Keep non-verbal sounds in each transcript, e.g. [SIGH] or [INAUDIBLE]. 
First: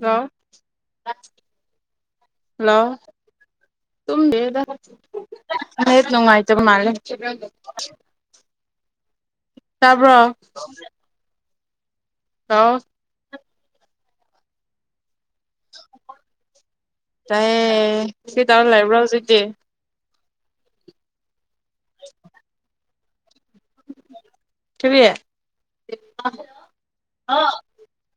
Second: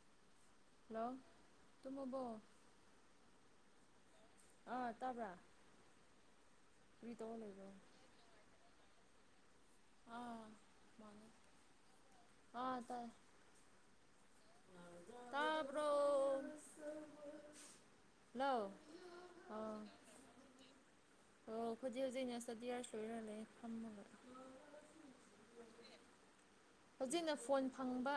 hello hello ꯇꯨꯝꯃꯕꯣ hello ꯇ ꯑꯥ ꯇꯥꯕ꯭ꯔꯥ [UNINTELLIGIBLE] ꯅꯦꯠ ꯅꯨꯡꯉꯥꯏꯇꯕ ꯃꯥꯜꯂꯦ ꯀꯔꯤ ꯇꯧꯔ ꯂꯩꯕ꯭ꯔꯣ ꯇꯥꯕ꯭ꯔꯣ ꯑꯥ ꯃꯥꯅꯦ ꯑꯥ ꯇꯥꯏ ꯇꯥꯕ꯭ꯔꯣ ꯇꯥꯏꯌꯦ ꯀꯔꯤ ꯇꯧꯔꯂꯩꯕ꯭ꯔꯣ ꯍꯧꯖꯤꯛꯇꯤ ꯍꯣ ꯈꯣꯏꯗꯤ ꯍꯧꯖꯤꯛ [UNINTELLIGIBLE] ꯁꯣꯏꯔꯒ ꯂꯩ ꯐꯝꯃꯒ ꯀꯔꯤ ꯍꯧꯖꯤꯛꯅ ꯐꯣꯟ ꯐꯪꯕ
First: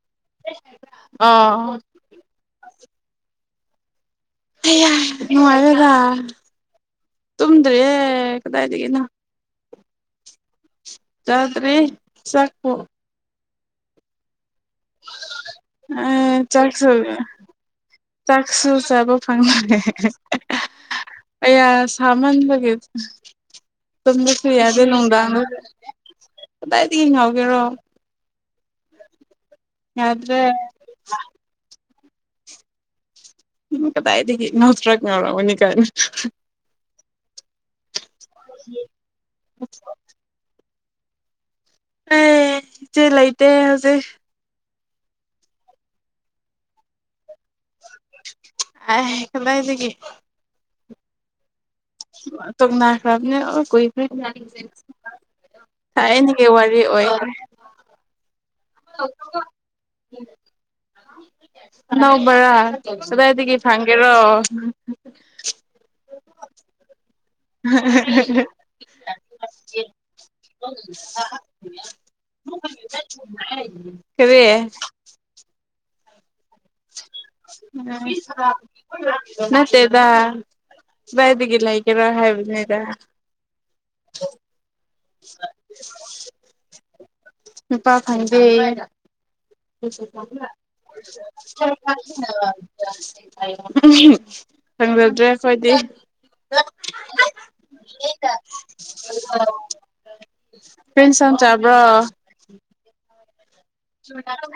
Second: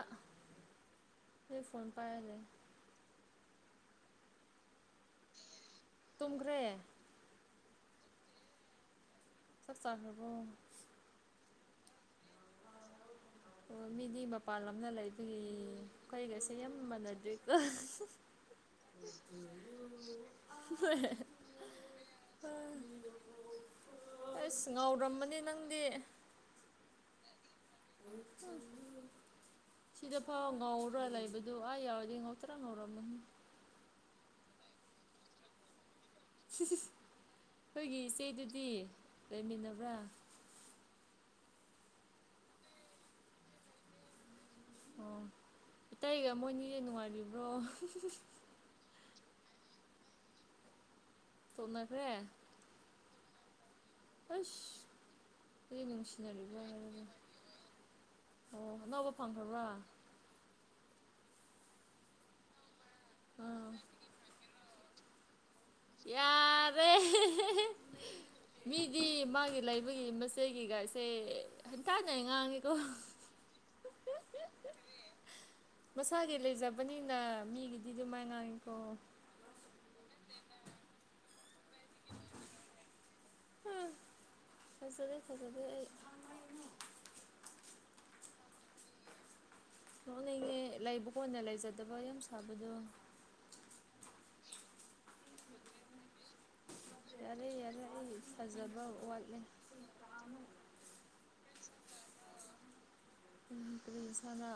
ꯑꯩ ꯑꯣ ꯐꯣꯟ ꯄꯥꯏꯔ ꯂꯩ [UNINTELLIGIBLE] ꯅꯨꯡꯉꯥꯏꯔꯦꯗ ꯇꯨꯝꯈ꯭ꯔꯦ ꯇꯨꯝꯗ꯭ꯔꯦ ꯀꯗꯥꯏꯗꯒꯤꯅꯣ ꯆꯥꯛ ꯆꯥꯈ꯭ꯔꯕꯣ ꯆꯥꯗ꯭ꯔꯤ ꯆꯥꯛꯄꯨ ꯑꯣ ꯃꯤꯗꯤ ꯃꯞ ꯃꯄꯥꯟ ꯂꯝꯗ ꯂꯩꯕꯒꯤ ꯑꯥ ꯑꯩꯩꯈꯣꯏꯒꯁꯦ ꯌꯥꯝ ꯆꯥꯛꯁꯨ ꯃꯥꯟꯅꯗꯦꯀꯣ ꯆꯥꯛꯁꯨ ꯆꯥꯕ ꯐꯪꯉꯦ ꯑꯩꯌꯥ ꯁꯥꯃꯟꯕꯒꯤ ꯇꯨꯨꯝꯕꯁꯨ ꯑꯁ ꯌꯥꯗꯦ ꯉꯥꯎꯔꯝꯃꯅꯤ ꯅꯨꯡꯗꯥꯡꯗ ꯅꯪꯗꯤ ꯀꯗꯥꯏꯗꯒꯤ ꯉꯥꯎꯒꯦꯔꯣ ꯍꯝ ꯌꯥꯗ꯭ꯔꯦ ꯁꯤꯗꯐꯥꯎ ꯉꯥꯎꯔ ꯂꯩꯕꯗꯨ ꯑꯗꯨ ꯑꯥ ꯌꯧꯔꯗꯤ ꯉꯧꯊꯔꯣꯛ ꯉꯧꯔꯝꯃꯅꯤ ꯎꯝ ꯀꯗꯥꯏꯗꯒꯤ ꯉꯧꯊꯔꯣꯛ ꯉꯧꯔꯝꯒꯅꯤꯀꯥꯏꯅ ꯑꯩꯈꯣꯏꯒꯤ ꯏꯆꯦꯗꯨꯗꯤ ꯂꯩꯃꯤꯟꯅꯕ꯭ꯔꯥ ꯍꯩ ꯏꯆꯦ ꯂꯩꯇꯦ ꯍꯧꯖꯤꯛ ꯑꯣ ꯏꯇꯩꯒ ꯃꯣꯏꯅꯤꯗꯤ ꯅꯨꯡꯉꯥꯏꯔꯤꯕ꯭ꯔꯣ ꯑꯥꯏ ꯀꯗꯥꯏꯗꯒꯤ [UNINTELLIGIBLE] ꯇꯣꯛꯅ ꯈꯔꯕꯅꯤꯅ ꯀꯨꯏꯈꯔꯦ ꯑꯁ ꯑꯗꯨꯗꯤ ꯊꯥꯏꯅꯒꯤ ꯅꯨꯡꯁꯤꯅꯔꯤꯕ꯭ꯔꯥ ꯋꯥꯔꯤ ꯍꯥꯏꯔꯒ ꯑꯣꯏꯈ꯭ꯔꯦ ꯑꯣ ꯑꯅꯧꯕ ꯐꯪꯈ꯭ꯔꯕ꯭ꯔꯥ ꯑꯅꯧꯕꯔꯥ ꯀꯗꯥꯏꯗꯒꯤ ꯑꯥ ꯐꯪꯒꯦꯔꯣ ꯌꯥꯔꯦ [UNINTELLIGIBLE] ꯃꯤꯗꯤ ꯃꯥꯒꯤ ꯂꯩꯕꯒꯤ ꯃꯆꯦꯒꯤ ꯒꯥꯏꯁꯦ ꯍꯟꯇꯥꯅ ꯉꯥꯡꯉꯦꯀꯣ [UNINTELLIGIBLE] ꯀꯔꯤ ꯃꯁꯥꯒꯤ ꯂꯩꯖꯕꯅꯤꯅ ꯃꯤꯒꯤꯗꯤ ꯑꯗꯨꯃꯥꯏ ꯥꯉꯥꯡꯉꯤꯀꯣ ꯃꯠꯇꯦꯗꯥ ꯀꯗꯥꯏꯗꯒꯤ ꯂꯩꯒꯦꯔꯣ ꯍꯥꯏꯕꯅꯤꯗ ꯊꯥꯖꯔꯦ ꯊꯥꯖꯗꯦ ꯑꯩ [UNINTELLIGIBLE] ꯅꯨꯄꯥ ꯐꯪꯗꯦ [UNINTELLIGIBLE] [UNINTELLIGIBLE] ꯅꯣꯛꯅꯤꯡꯉꯦ ꯂꯩꯕ ꯀꯣꯟꯅ ꯂꯩꯖꯗꯕ ꯌꯥꯝ ꯁꯥꯕꯗꯣ ꯐꯪꯖꯗ꯭ꯔꯦ ꯑꯩꯈꯣꯏꯗꯤ ꯌꯥꯔꯦ ꯌꯥꯔꯦ ꯑꯩ ꯊꯥꯖꯕ ꯋꯥꯠꯂꯦ [UNINTELLIGIBLE] ꯀꯔꯤ ꯑꯦꯟꯁꯥꯡ ꯆꯥꯕ꯭ꯔꯣ [UNINTELLIGIBLE] ꯀꯔꯤ ꯏꯟꯁꯥꯡꯂ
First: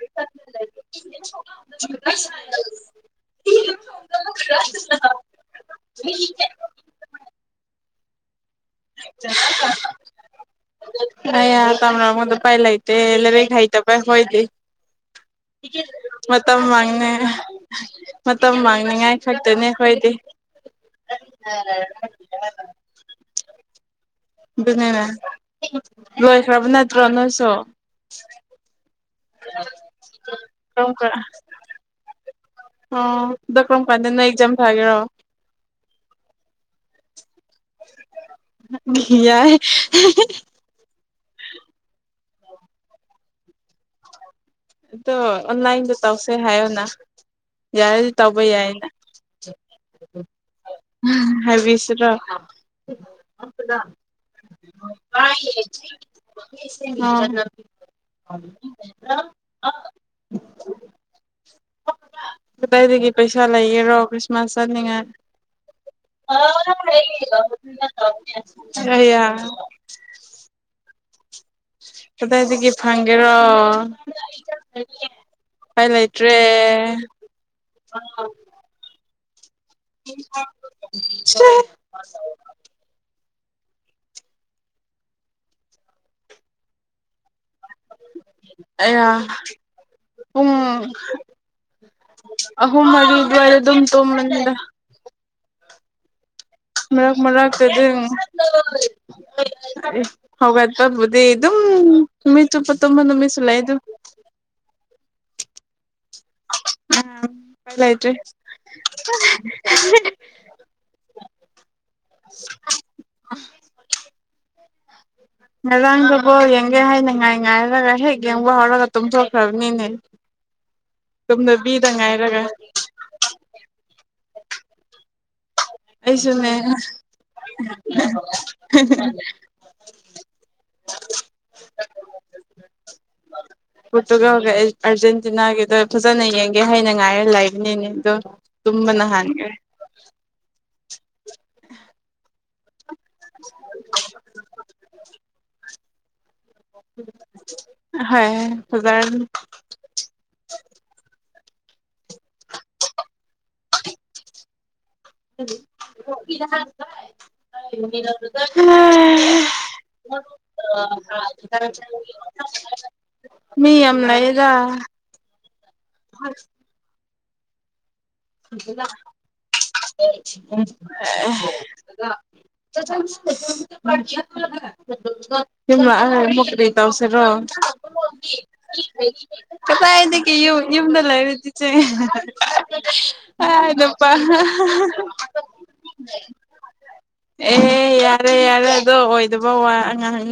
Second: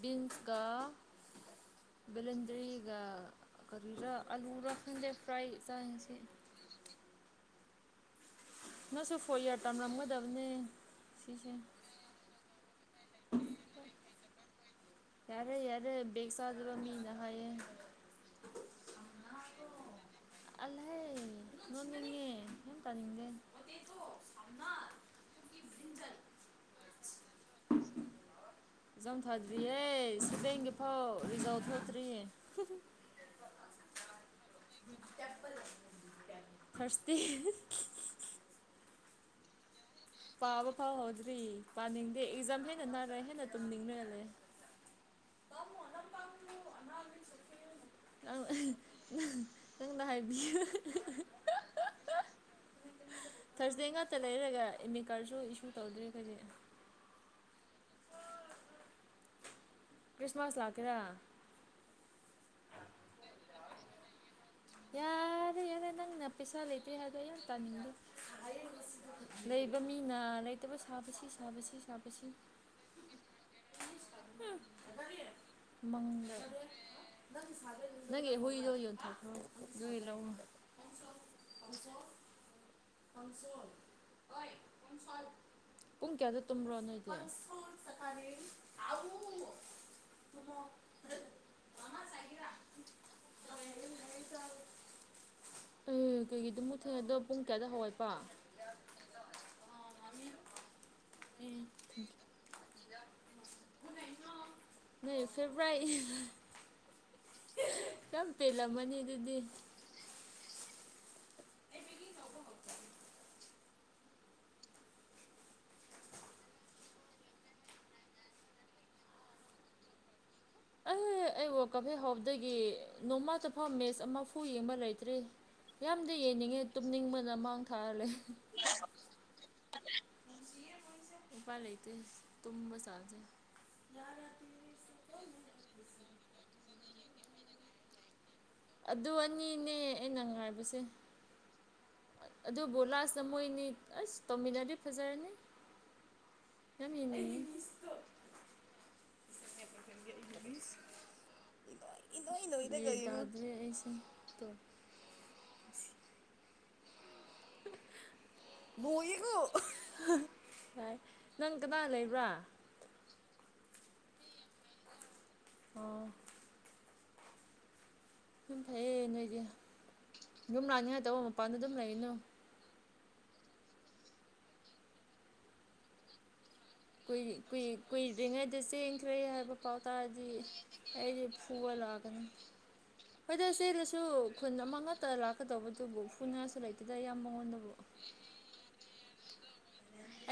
ꯕꯤꯟꯁꯀ ꯕꯦꯂꯦꯟꯗ꯭ꯔꯤꯒ ꯀꯔꯤꯔ ꯑꯂꯨꯔ ꯈꯪꯗꯦ ꯐ꯭ꯔꯥꯏ ꯆꯥꯡꯏ ꯉꯁꯤ ꯅꯪꯁꯨ ꯐꯣꯔ ꯏꯌꯥꯔ ꯇꯝꯂꯝꯒꯗꯕꯅꯦ ꯁꯤꯁꯦ ꯇꯝꯅꯕ ꯃꯗꯨ ꯑꯨꯄꯥꯏ ꯂꯩꯥꯇꯦ ꯂꯥꯏꯔꯤꯛ ꯍꯥꯇꯕꯩ ꯑꯩꯈꯣꯏꯗꯤ ꯌꯥꯔꯦ ꯌꯥꯔꯦ ꯕꯦꯛ ꯃꯇꯝ ꯆꯥꯗꯕ ꯃꯤꯅ ꯃꯥꯡꯉ‌ꯦ ꯍꯥꯏꯌꯦ ꯃꯇꯝ ꯃꯥꯡꯅꯤꯡꯉꯥꯏ ꯈꯛꯇꯅꯤ ꯑꯩꯈꯣꯏꯗꯤ ꯇꯜꯂ‌ꯦꯍ‌ꯦ ꯂꯣꯟꯒꯦ ꯌꯥꯝ ꯇꯅꯤꯡꯗ‌ꯦ ꯑꯗꯨꯅꯦ ꯂꯣꯏꯈ꯭ꯔꯕ ꯅꯠꯇ꯭ꯔꯣ ꯅꯣꯏꯁꯨ ꯛꯖꯥꯎꯝ ꯊꯥꯗ꯭ꯔꯤꯌꯦ ꯀꯔꯝ ꯀꯥꯟ ꯁꯤꯕꯦꯡꯒꯤꯐꯥꯎ ꯔꯤꯖꯥꯎ ꯊꯣꯛꯇ꯭ꯔꯤꯌꯦ ꯗ‌ꯣ ꯀꯔꯝꯀꯥꯟꯗꯅ ꯑ‌ꯦꯖꯥꯝ ꯊꯥꯔꯁꯗꯦ ꯌꯥꯥꯏ ꯄꯥꯕ ꯐꯥꯎ ꯍꯧꯗ꯭ꯔꯤ ꯄꯥꯅꯤꯡꯗꯦ ꯑꯦꯛꯖꯥꯝ ꯍꯦꯟꯅ ꯅꯛꯔ ꯍꯦꯟꯅ ꯇꯨꯝꯅꯤꯡꯔꯒ ꯂꯩ ꯑꯗꯣ ꯑꯣꯟꯂꯥꯏꯟꯗ ꯇꯧꯁꯦ ꯍꯥꯏꯌꯣꯅ ꯌꯥꯔꯗꯤ ꯅꯪ ꯇꯧꯕ ꯌꯥꯏꯅ ꯅꯪꯅ ꯍꯥꯏꯕꯤꯌꯨ ꯍꯥꯏꯕꯤꯁꯤꯔꯣ ꯊꯥꯔꯁꯗꯦ ꯉꯥꯛꯇ ꯂꯩꯔꯒ ꯑꯦꯃꯤꯠ ꯀꯥꯔꯠꯁꯨ ꯏꯁꯨ ꯇꯧꯗ꯭ꯔꯤ ꯑꯈꯣꯏꯗꯤ ꯑ‌ꯣ ꯀ꯭ꯔꯤꯁꯃꯥꯁ ꯂꯥꯛꯀ‌ꯦꯔ ꯀꯗꯥꯏꯗꯒꯤ ꯄꯩꯁꯥ ꯂꯩꯒꯦꯔꯣ ꯀꯔꯤꯁ ꯌꯥꯔꯦ ꯌꯥꯔꯦ ꯅꯪꯅ ꯄꯩꯁꯥ ꯂꯩꯇꯦ ꯍꯥꯏꯕꯗꯣ ꯑꯩ ꯌꯥꯝ ꯇꯥꯅꯤꯡꯗꯦ [UNINTELLIGIBLE] ꯑꯌꯥ ꯂꯩꯕ ꯃꯤꯅ ꯂꯩꯇꯕ ꯁꯥꯕꯁꯤ ꯁꯥꯕꯁꯤ ꯁꯥꯕꯁꯤ ꯀꯗꯥꯏꯗꯒꯤ ꯐꯪꯒꯦꯔꯣ ꯎꯄꯥꯏ ꯃꯪꯗ ꯂꯩꯇ꯭ꯔꯦ ꯅꯪꯒꯤ ꯍꯨꯏꯗꯣ ꯌꯣꯟꯊꯣꯛꯈꯔꯣ ꯅꯣꯏ ꯂꯧ ꯄꯨꯡ ꯀꯌꯥꯗ ꯇꯨꯝꯕ꯭ꯔꯣ ꯅꯣꯏꯗꯤ [UNINTELLIGIBLE] ꯑꯥꯌ ꯄꯨꯡ ꯑꯍꯨꯝ ꯃꯔꯤ ꯑꯗꯨꯋꯏꯗ ꯑꯗꯨꯝ ꯇꯨꯝꯕꯅꯤꯗ ꯎꯝ ꯀꯩꯒꯤ ꯑꯗꯨꯃꯛ ꯃꯔꯛ ꯃꯔꯛ ꯇꯗꯤ ꯎꯝ ꯍꯧꯒꯠꯄꯕꯨꯗꯤ ꯑꯗꯨꯝ ꯅꯨꯃꯤꯠ ꯆꯨꯞꯄ ꯇꯨꯝꯕ ꯅꯨꯃꯤꯠꯁꯨ ꯂꯩꯌꯦꯗꯨ ꯅꯣꯏ ꯐꯦꯕ꯭ꯔꯣꯔꯥꯠ ꯎꯝ ꯂꯩꯇꯔꯦ ꯄꯦꯜꯂꯝꯃꯅꯤ ꯑꯗꯨꯗꯤ ꯉꯔꯥꯡꯗꯣ ꯕꯣꯜ ꯌꯦꯡꯒꯦ ꯍꯥꯏꯅ ꯉꯥꯏ ꯉꯥꯏꯔꯒ ꯍꯦꯛ ꯌꯦꯡꯕ ꯍꯧꯔꯒ ꯇꯨꯝꯊꯣꯛꯈ꯭ꯔꯕꯅꯤꯅꯦ ꯑꯦ ꯑꯩ ꯋꯥꯏꯜ ꯀꯞ ꯇꯨꯝꯗꯕꯤꯗ ꯍꯦꯛ ꯉꯥꯏꯔꯒ ꯍꯧꯕꯗꯒꯤ ꯅꯣꯡꯃꯥꯇ ꯐꯥꯎ ꯃꯦꯠꯆ ꯑꯃꯐꯨ ꯌꯦꯡꯕ ꯂꯩꯇ꯭ꯔꯤ ꯌꯥꯝꯗꯤ ꯑꯩꯁꯨꯅꯦ ꯌꯦꯡꯅꯤꯡꯉꯦ ꯇꯨꯝꯅꯤꯡꯕꯅ ꯃꯥꯡ ꯊꯔ ꯂꯩ ꯍ‌ꯦ‌ ꯍ‌ꯦ ꯎꯄꯥ ꯂꯩꯇꯦ ꯇꯨꯝꯕ ꯆꯥꯡꯖꯦ ꯌꯥꯔꯦ ꯑꯥꯔꯖꯦꯟꯇꯤꯅꯥꯒꯤꯗꯣ ꯐꯖꯅ ꯌꯦꯡꯒꯦ ꯍꯥꯏꯅ ꯉꯥꯏꯔꯒ ꯂꯩꯕꯅꯤꯅꯦ ꯑꯗꯣ ꯇꯨꯝꯕꯅ ꯑꯗꯨ ꯍꯥꯟꯈ꯭ꯔꯦ ꯑꯅꯤꯅꯦ ꯑꯩꯅ ꯉꯥꯏꯕꯁꯦ ꯑꯗꯨ ꯂꯥꯁ ꯃꯣꯏꯅꯤ ꯑꯁ ꯇꯧꯃꯤꯟꯅꯔꯗꯤ ꯐꯖꯔꯅꯤ ꯌꯥꯝ ꯌꯦꯡꯅꯤꯡꯉꯦ ꯍꯣꯏ ꯐꯖꯔꯅꯤ [UNINTELLIGIBLE] ꯏꯅꯣꯏ ꯅꯣꯏꯔꯒ ꯌꯦꯡꯉꯣ ꯒꯤꯌ꯭ꯥꯟ ꯇꯗꯔꯦ ꯑꯩꯁꯦ [UNINTELLIGIBLE] [UNINTELLIGIBLE] ꯀꯅꯒ ꯂꯩꯕ꯭ꯔꯥ ꯃꯤ ꯌꯥꯝ ꯂꯩꯥꯌꯦꯗ ꯑꯣ ꯎ ꯎ ꯌꯥꯝ ꯐꯩꯌꯦ ꯅꯣꯏꯗꯤ ꯌꯨꯝ ꯂꯥꯛꯅꯤꯡꯉꯥꯏ ꯇꯧꯕ ꯃꯄꯥꯟꯗ ꯑꯗꯨꯝ ꯂꯩꯒꯅꯨ [UNINTELLIGIBLE] [UNINTELLIGIBLE] ꯇꯧꯁꯦꯔꯣ ꯀꯨꯏ ꯀꯨꯏ ꯀꯨꯏꯗ꯭ꯔꯤꯉꯩꯗ ꯆꯦꯟꯈ꯭ꯔꯦ ꯍꯥꯏꯕ ꯄꯥꯎ ꯇꯥꯔꯗꯤ ꯀꯗꯥꯏꯗꯒꯤ ꯌꯨꯝ ꯌꯨꯝꯗ ꯑꯩꯗꯤ ꯂꯩꯔ ꯏꯆꯦ ꯐꯨꯕ ꯂꯥꯛꯀꯅꯤ ꯍꯣꯏꯗ ꯑꯦ ꯆꯦꯜꯂꯁꯨ ꯅꯨꯄꯥ ꯈꯨꯟ ꯑꯃ ꯉꯛꯇ ꯂꯥꯛꯀꯗꯧꯕꯗꯨꯕꯨ ꯐꯨꯅꯤꯡꯉꯥꯏꯁꯨ ꯂꯩꯇꯦꯗ ꯏꯌꯥꯝꯕ ꯃꯉꯣꯟꯗꯕꯨ ꯑꯦ ꯌꯥ ꯌꯥꯔꯦ ꯌꯥꯔꯦ ꯑꯗꯣ ꯑꯣꯏꯗꯕ ꯋꯥ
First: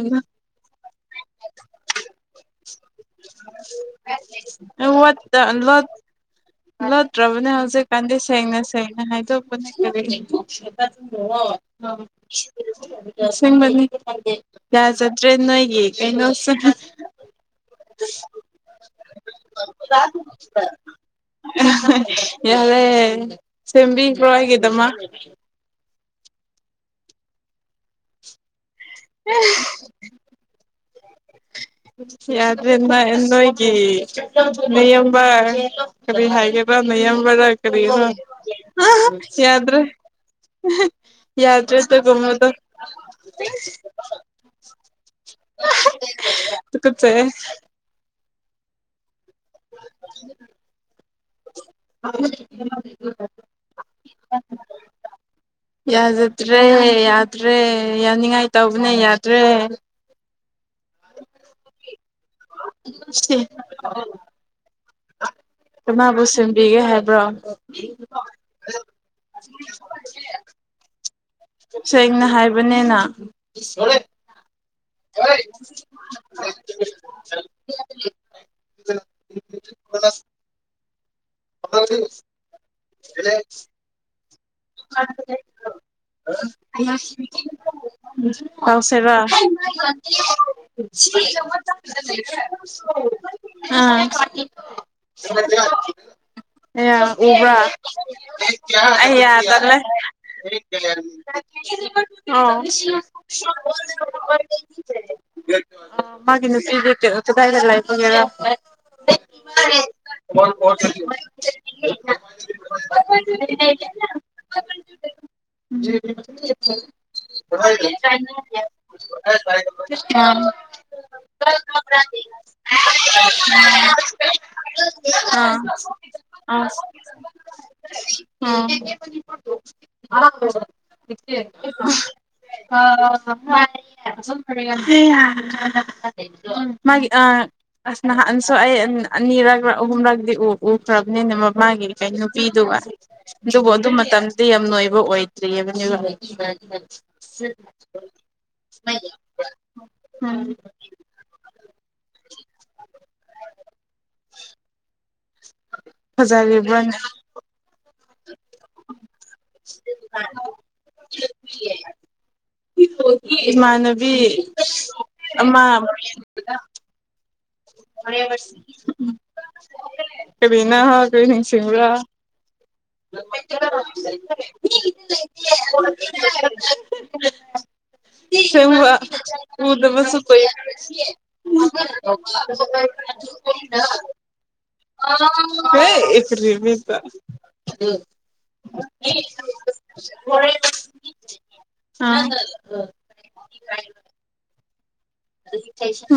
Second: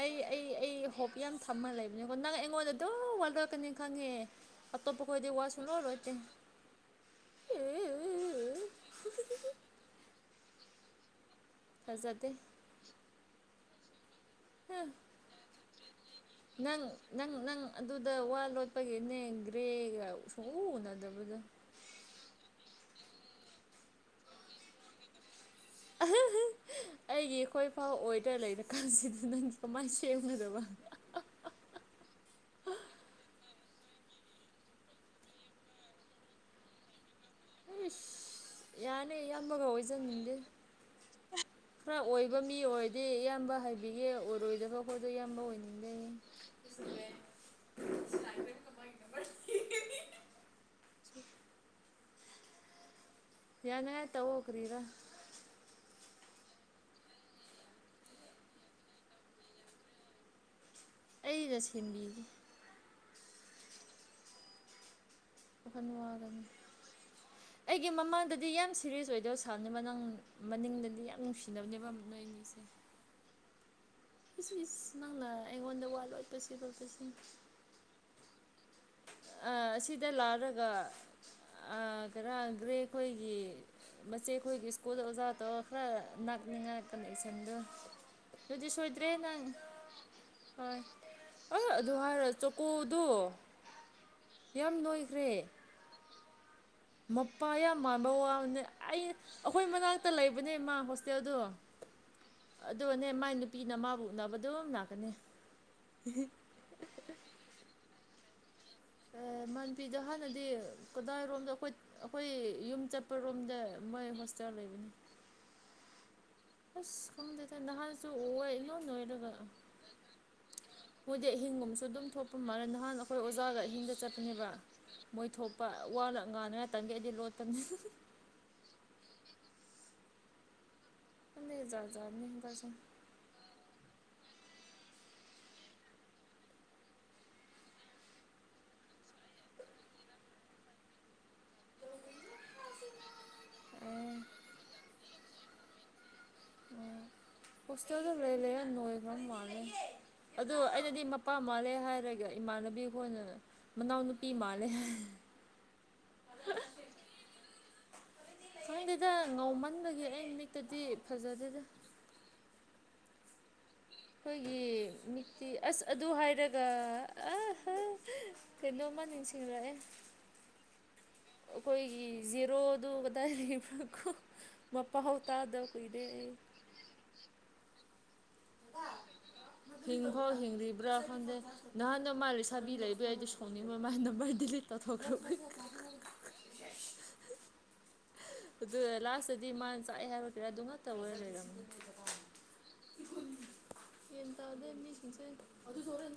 ꯑꯩ ꯑꯩ ꯑꯩ ꯍꯣꯞ ꯌꯥꯝ ꯊꯝꯃ ꯂꯩꯕꯅꯤꯀꯣ ꯅꯪ ꯑꯩꯉꯣꯟꯗ ꯑꯗꯨ ꯋꯥ ꯂꯣꯠꯀꯅꯤ ꯈꯪꯉꯦ ꯑꯇꯣꯞꯄ ꯈꯣꯏꯗꯤ ꯋꯥ ꯁꯨꯡꯂꯣꯠ ꯂꯣꯠꯇꯦ ꯂꯣꯠꯗ꯭ꯔꯕꯅꯦ ꯍꯧꯖꯤꯛ ꯀꯥꯟꯗꯤ ꯁꯦꯡꯅ ꯁꯦꯡꯅ ꯍꯥꯏꯗꯣꯛꯄꯅꯦ ꯐꯖꯗꯦ ꯑꯁꯦꯡꯕꯅꯤ ꯌꯥꯖꯇ꯭ꯔꯦ ꯅꯣꯏꯒꯤ ꯀꯩꯩꯅꯣꯁꯨ ꯅꯪ ꯅꯪ ꯅꯪ ꯑꯗꯨꯗ ꯋꯥ ꯂꯣꯠꯄꯒꯤꯅꯦ ꯒ꯭ꯔꯦꯒ ꯁꯨꯡꯎ ꯎꯅꯗꯕꯗꯣ ꯑ ꯍꯥ ꯌꯥꯔꯦ ꯁꯦꯝꯕꯤꯈ꯭ꯔꯣ ꯑꯩꯒꯤꯗꯨꯃꯥꯥ ꯑ ꯍꯥ ꯍꯥ ꯑꯩꯒꯤ ꯑꯩꯈꯣꯏ ꯐꯥꯎ ꯑꯣꯏꯗ꯭ꯔ ꯂꯩꯔꯀꯥꯟꯁꯤꯗ ꯅꯪꯒꯤ ꯀꯃꯥꯏꯅ ꯁꯦꯝ ꯁꯦꯝꯒꯗꯕ ꯌꯥꯗꯔꯦꯕꯃ ꯅꯣꯏꯒꯤ ꯅꯌꯥꯝꯕ ꯑꯍꯟ ꯀꯔꯤ ꯍꯥꯏꯒꯦꯕ ꯅꯌꯥꯝꯕꯔ ꯀꯔꯤꯔ ꯎꯁ ꯌꯥꯅꯤ ꯏꯌꯥꯝꯕꯒ ꯌꯥꯗ꯭ꯔꯦ ꯑꯣꯏꯖꯅꯤꯡꯗꯦ ꯌꯥꯗ꯭ꯔꯦ ꯈꯔ ꯑꯣꯏꯕ ꯑꯗꯨꯒꯨꯝꯕꯗꯣ ꯃꯤ ꯑꯣꯏꯗꯤ ꯏꯌꯥꯝꯕ ꯍꯥꯏꯕꯤ ꯌꯦ ꯑꯣꯏꯔꯣꯏꯗꯕ ꯈꯣꯏꯗꯣ ꯏꯌꯥꯝꯕ ꯑꯣꯏꯅꯤꯡꯗꯦꯅꯦ ꯇꯨꯀꯠꯆꯩꯌꯦ ꯑꯁꯤꯅ [UNINTELLIGIBLE] ꯌꯥꯅꯉꯥꯏ ꯇꯧꯋꯣ ꯀꯔꯤꯔꯥ ꯌꯥꯖꯗ꯭ꯔꯦ ꯌꯥꯗ꯭ꯔꯦ ꯌꯥꯅꯤꯡꯉꯥꯏ ꯇꯧꯕꯅꯦ ꯌꯥꯗ꯭ꯔꯦ ꯑꯩꯒ ꯁꯦꯝꯕꯤꯒꯦ ꯆꯦ [UNINTELLIGIBLE] ꯋꯥꯈꯟ ꯀꯅꯥꯕꯨ ꯋꯥꯒꯅꯨ ꯁꯦꯝꯕꯤꯒꯦ ꯍꯥꯏꯕ꯭ꯔꯣ ꯑꯩꯒꯤ ꯃꯃꯥꯡꯗ ꯗꯤ ꯌꯥꯝ ꯁꯤꯔꯤꯌꯦꯁ ꯑꯣꯏꯗꯕ ꯁꯥꯅꯤꯕ ꯅꯪ ꯃꯅꯤꯡꯗꯗꯤ ꯌꯥꯝ ꯅꯨꯡꯁꯤꯅꯕꯅꯦꯕ ꯅꯣꯏ ꯁꯦꯡꯅ ꯑꯅꯤꯁꯦ ꯍꯥꯏꯕꯅꯦꯅꯥ ꯏꯁ ꯏꯁ ꯅꯪꯅ ꯑꯩꯉꯣꯟꯗ ꯋꯥ ꯂꯣꯠꯄꯁꯤ ꯂꯣꯠꯄꯁꯤ ꯑ ꯑꯁꯤꯗ ꯂꯥꯛꯔꯒ ꯑ ꯀꯔꯒ꯭ꯔꯦ ꯑꯩꯈꯣꯏꯒꯤ ꯃꯆꯦ ꯈꯣꯏꯒꯤ ꯁ꯭ꯀꯨꯜꯗ ꯑꯣꯖꯥ ꯇꯧꯔꯒ ꯈꯔ ꯅꯛꯅꯤꯡꯉꯥꯏ ꯀꯅꯦꯛꯁꯟꯗꯣ ꯑꯗꯨꯗꯤ ꯁꯣꯏꯗ꯭ꯔꯦ ꯀꯥꯎꯁꯦꯔꯥ ꯅꯪ ꯍꯣꯏ ꯑ ꯑꯗꯨ ꯍꯥꯏꯔ ꯆꯣꯀꯣꯗꯣ ꯑꯥ ꯌꯥꯝ ꯅꯣꯏꯈ꯭ꯔꯦ ꯑꯌꯥ ꯃꯄꯥ ꯎꯕꯔ ꯌꯥꯝ ꯃꯥꯟꯕ ꯋꯥꯕꯅꯦ ꯑꯩ ꯌꯥꯗ ꯑꯩꯈꯣꯏ ꯍꯜꯂꯦ ꯃꯅꯥꯛꯇ ꯂꯩꯕꯅꯦ ꯃꯥ ꯍꯣꯁꯇꯦꯜꯗꯣ ꯑꯣ ꯑꯗꯨꯒꯅꯦ ꯃꯥꯏ ꯅꯨꯄꯤꯅ ꯃꯥꯕꯨ ꯎꯅꯕ ꯑꯗꯨꯝ ꯂꯥꯛꯀꯅꯤ ꯑ ꯃꯥꯒꯤ ꯅꯨꯄꯤꯗꯤ ꯀꯩ ꯀꯗꯥꯏꯗ ꯂꯩꯕꯒꯦꯔꯥ ꯑ ꯃꯥꯏ ꯅꯨꯄꯤꯗꯣ ꯍꯥꯟꯅꯗꯤ ꯀꯗꯥꯏꯔꯣꯝꯗ ꯑꯩꯈꯣꯏ ꯑꯩꯈꯣꯏ ꯌꯨꯝ ꯆꯠ ꯄꯔꯣꯝꯗ ꯃꯣꯏ ꯍꯣꯁꯇꯦꯜ ꯂꯩꯕꯟ ꯎꯝ ꯈꯪꯗꯦꯗ ꯅꯍꯥꯟꯁꯨ ꯎꯋꯦ ꯏꯂꯣꯏ ꯂꯣꯏꯔꯒ [UNINTELLIGIBLE] [UNINTELLIGIBLE] ꯑꯥꯝ ꯃꯣꯏꯗꯤ ꯑꯍꯤꯡꯒꯨꯝꯕꯁꯨ ꯑꯗꯨꯝ ꯊꯣꯛꯄ ꯃꯥꯂꯦ ꯅꯍꯥꯟ ꯑꯩꯈꯣꯏ ꯑꯣꯖꯥꯒ ꯑꯍꯤꯡꯗ ꯆꯠꯄꯅꯦꯕ ꯃꯣꯏ ꯑꯥ ꯊꯣꯛꯄ ꯋꯥꯅ ꯉꯥꯅ ꯉꯥꯛꯇꯪꯒꯤ ꯑꯩꯗꯤ ꯂꯣꯠꯄꯟ ꯑꯥ [UNINTELLIGIBLE] ꯈꯪꯗꯦ ꯖꯥꯠ ꯖꯥꯠꯅꯤ ꯍꯟꯗꯛꯁꯦ ꯑꯥ ꯃꯥꯟꯅꯩ ꯍꯩꯌꯥ [UNINTELLIGIBLE] ꯃꯥꯒꯤ ꯑ ꯑꯁ ꯅꯍꯥꯟꯁꯨ ꯑꯩ ꯑ ꯑꯅꯤꯔꯛꯔ ꯑꯍꯨꯝꯔꯛꯗꯤ ꯎ ꯎꯈ꯭ꯔꯕꯅꯤꯅꯦ ꯃ ꯃꯥꯒꯤ ꯀꯩ ꯅꯨꯄꯤꯗꯨꯒ [UNINTELLIGIBLE] ꯑꯗꯨꯕꯨ ꯑꯗꯨ ꯑꯦ ꯃꯇꯝꯗꯤ ꯌꯥꯝ ꯅꯣꯏꯕ ꯑꯣꯏꯗ꯭ꯔꯤꯌꯦꯕꯅꯦꯕ ꯍꯣꯁꯇꯦꯜꯗ ꯂꯩ ꯂꯩꯔ ꯅꯣꯏꯈ꯭ꯔ [UNINTELLIGIBLE] ꯎꯝ ꯄꯥ ꯃꯥꯜꯂꯦ ꯍꯥꯏꯔꯒ ꯏꯃꯥꯟꯅꯕꯤ ꯍ‌ꯣꯏꯅ ꯃꯅꯥꯎꯅꯨꯄꯤ ꯃꯥꯜꯂꯦ ꯐꯖꯂꯤꯕ꯭ꯔꯟ ꯈꯪꯗꯦꯗ ꯉꯧꯃꯟꯕꯒꯤ ꯑꯩ ꯃꯤꯠꯇꯗꯤ ꯐꯖꯗꯦꯗ [UNINTELLIGIBLE] ꯏꯃꯥꯟꯅꯕ ꯑꯩꯈꯣꯏꯒꯤ ꯃꯤꯠꯇꯤ ꯑꯁ ꯑꯗꯨ ꯍꯥꯏꯔꯒ ꯑꯥ ꯍꯥ ꯀꯩꯅꯣꯃ ꯅꯤꯁꯤꯡꯔꯑꯦ ꯀꯔꯤꯅ ꯀꯔꯤ ꯅꯤꯡꯁꯤꯡꯕ꯭ꯔꯥ ꯑꯩꯈꯣꯏꯒꯤ ꯖ‌ꯦꯔꯣꯗꯨ ꯀꯗꯥꯏ ꯂꯩꯕ꯭ꯔꯥ ꯀ‌ꯣ ꯃꯄꯥꯎ ꯇꯥꯗ ꯀꯨꯏꯔ‌ꯦ ꯑꯩ [UNINTELLIGIBLE] ꯁ‌ꯦꯡꯕꯥ ꯎꯗꯕꯁꯨ ꯍꯤꯡꯐꯥꯎ ꯀꯨꯏ [UNINTELLIGIBLE] ꯍꯤꯡꯂꯤꯕ꯭ꯔꯥ ꯈꯪꯗꯦ ꯅꯍꯥꯟꯗꯣ [UNINTELLIGIBLE] ꯚꯥꯏ ꯗꯤꯂꯤꯠ ꯇꯧꯊꯣꯛ [UNINTELLIGIBLE] ꯑꯗꯨ ꯂꯥꯁꯇꯗꯤ ꯃꯥꯅ ꯆꯥꯑꯦ ꯍꯥꯏꯕ ꯀꯦꯔꯥ ꯑꯗꯨꯝ ꯉꯥꯛꯇ ꯑꯣꯏꯔ ꯂꯩꯔꯝ [INAUDIBLE] ꯌꯦꯟ ꯇꯥꯗꯨꯏ ꯃꯤꯁꯤꯡꯁꯦ ꯑꯗꯨꯁꯨ ꯍ‌ꯣꯔꯦꯟ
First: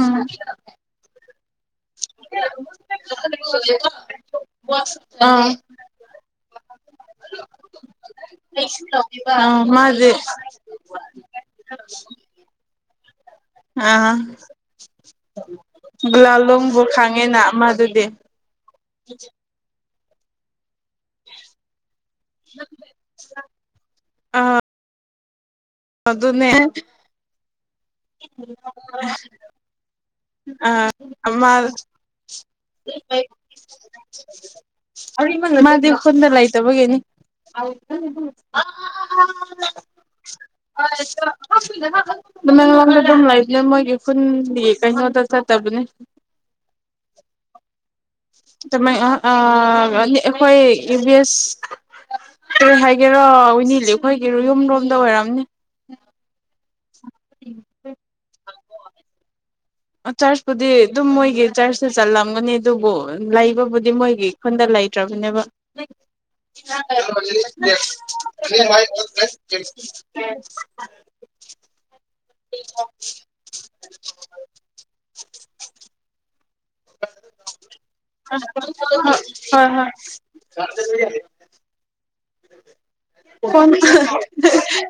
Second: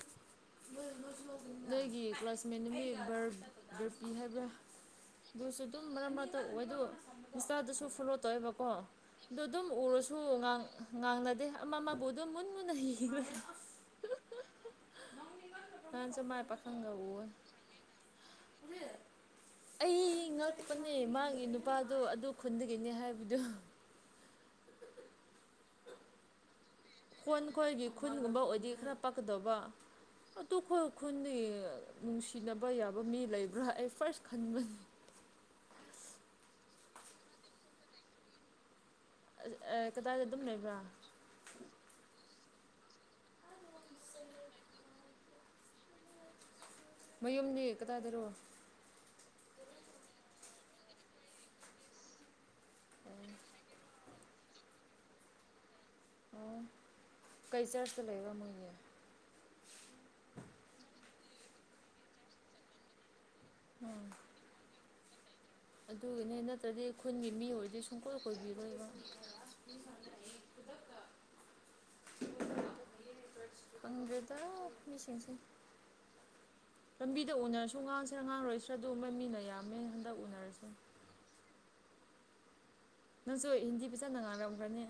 ꯃꯣꯏ ꯃꯣꯏꯁꯨ ꯅꯣꯏꯒꯤ ꯀ꯭ꯂꯥꯁꯃꯦꯠ ꯅꯨꯃꯤ ꯕꯔ ꯕꯔꯄꯤ ꯍꯥꯏꯕ꯭ꯔꯥ [UNINTELLIGIBLE] ꯗꯨꯁꯨ ꯗꯨꯝ ꯃꯔꯛ ꯃꯔꯛꯇ ꯋ‌ꯦꯗꯨ ꯏꯟꯁꯇꯥꯗꯁꯨ ꯐꯣꯂꯣ ꯇꯧꯋꯦꯕꯀꯣ ꯑꯥ ꯑꯗꯨ ꯑ ꯗꯨꯝ ꯃꯥꯗꯤ ꯎꯔꯁꯨ ꯉ ꯉꯥꯡ ꯉꯥꯡꯅꯗꯦ ꯑꯃ ꯑꯃꯕꯨ ꯑꯗꯨꯝ ꯃꯨꯟ ꯃꯨꯟꯅ [UNINTELLIGIBLE] ꯑ ꯅꯍꯥꯟꯁꯨ ꯃꯥꯏ ꯒꯨꯂꯥꯂꯣꯡꯕꯨ ꯄꯥꯈꯪꯒ ꯎꯋꯦ ꯈꯪꯉ‌ꯦꯅꯥ ꯑꯃꯗꯨꯗꯤ [UNINTELLIGIBLE] [UNINTELLIGIBLE] ꯑꯩ ꯉꯛꯄꯅꯦ ꯃꯥꯒꯤ ꯅꯨ ꯑꯗꯨ ꯑꯗꯨ ꯈꯨꯟꯗꯒꯤꯅꯦ ꯍꯥꯏꯕꯗꯨ ꯑ ꯑꯗꯨꯅꯦ ꯄ‌ꯣꯟ ꯈꯣꯏꯒꯤ ꯈꯨꯟꯒꯨꯝꯕ ꯑꯣꯏꯗꯤ ꯈꯔ ꯄꯛꯀꯗ‌ꯣꯕꯥ ꯑꯇ‌ꯣ ꯈ‌ꯣꯏ ꯑ ꯈꯨꯟꯗꯒꯤ ꯃꯥꯗꯤ ꯑꯥ ꯅꯨꯡꯁꯤꯅꯕ ꯌꯥꯕ ꯃꯤ ꯂꯩꯕ꯭ꯔꯥ ꯑꯩ ꯐꯥꯔꯁ ꯈꯟꯕꯟ [UNINTELLIGIBLE] ꯃꯥꯗꯤ ꯈꯨꯟꯗ ꯂꯩꯇꯕꯒꯦꯅꯤ ꯀꯗꯥꯏꯗ ꯑꯗꯨꯝ ꯂꯩꯕ꯭ꯔꯥ [UNINTELLIGIBLE] ꯑꯗꯨꯝ ꯂꯩꯕꯅꯦ ꯃꯣꯏꯒꯤ ꯈꯨꯟꯗꯤ ꯀꯩꯅꯣꯗ ꯆꯠꯇꯕꯅꯦ ꯃꯌꯨꯝꯗꯤ ꯀꯗꯥꯏꯗꯔꯣ ꯇꯥꯃꯦꯡ ꯑꯥ ꯑꯩꯈꯣꯏ ꯏꯕꯤ ꯑꯦꯁ ꯀꯩ ꯍꯥꯏꯒꯦꯔꯣ ꯋꯤꯅꯤꯂꯤ ꯑꯩꯈꯣꯏꯒꯤ ꯌꯨꯝꯔꯣꯝꯗ ꯑꯣꯏꯔꯝꯅꯦ ꯑꯣ ꯀꯩ ꯆꯔꯆꯇ ꯂꯩꯕꯥ ꯃꯣꯏꯗꯤ ꯆꯔꯆꯄꯨꯗꯤ ꯑꯗꯨꯝ ꯃꯣꯏꯒꯤ ꯆꯔꯆꯁ ꯆꯠꯂꯝꯒꯅꯤ ꯑꯗꯨꯕꯨ ꯂꯩꯕꯕꯨꯗꯤ ꯎꯝ ꯃꯣꯏꯒꯤ ꯈꯨꯟꯗ ꯂꯩꯇ꯭ꯔꯕꯅꯦꯕ [INAUDIBLE] ꯑꯗꯨꯒꯤꯅꯦ ꯍ ꯅꯠꯇ꯭ꯔꯗꯤ ꯈꯨꯟꯒꯤ ꯃꯤ ꯑꯣꯏꯔꯗꯤ ꯁꯨꯡꯀꯣꯏ ꯀꯣꯏꯕꯤꯔꯣꯏꯕ [INAUDIBLE] ꯈꯪꯗꯦꯗ ꯃꯤꯁꯤꯡꯁꯦ ꯂꯝꯕꯤꯗ ꯎꯅꯔꯁꯨ ꯉꯥꯡꯁꯤꯔꯥ ꯍꯣꯏ ꯉꯥꯡꯔꯣꯏꯁꯤ꯭ꯔꯥ ꯑꯗꯨꯕ ꯃꯤꯅ ꯌꯥꯝꯃꯦ ꯍꯣꯏ ꯍꯟꯗꯛ ꯎꯅꯔꯤꯁꯦ ꯅꯪꯁꯨ ꯍꯤꯟꯗꯤ ꯐꯖꯅ ꯉꯥꯡꯔꯝꯈ꯭ꯔꯅꯤ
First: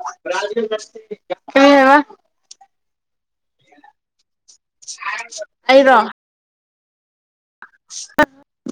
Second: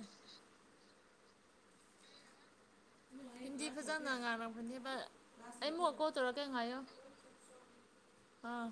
ꯀꯩ ꯍꯥꯏꯕ ꯍꯤꯟꯗꯤ ꯐꯖꯅ ꯉꯥꯏꯔꯝꯒꯅꯦꯕ ꯑꯩꯃꯨꯛ ꯀꯣꯜ ꯇꯧꯔꯛꯒꯦ ꯉꯥꯢꯌꯣ ꯑ [INAUDIBLE] ꯑꯥ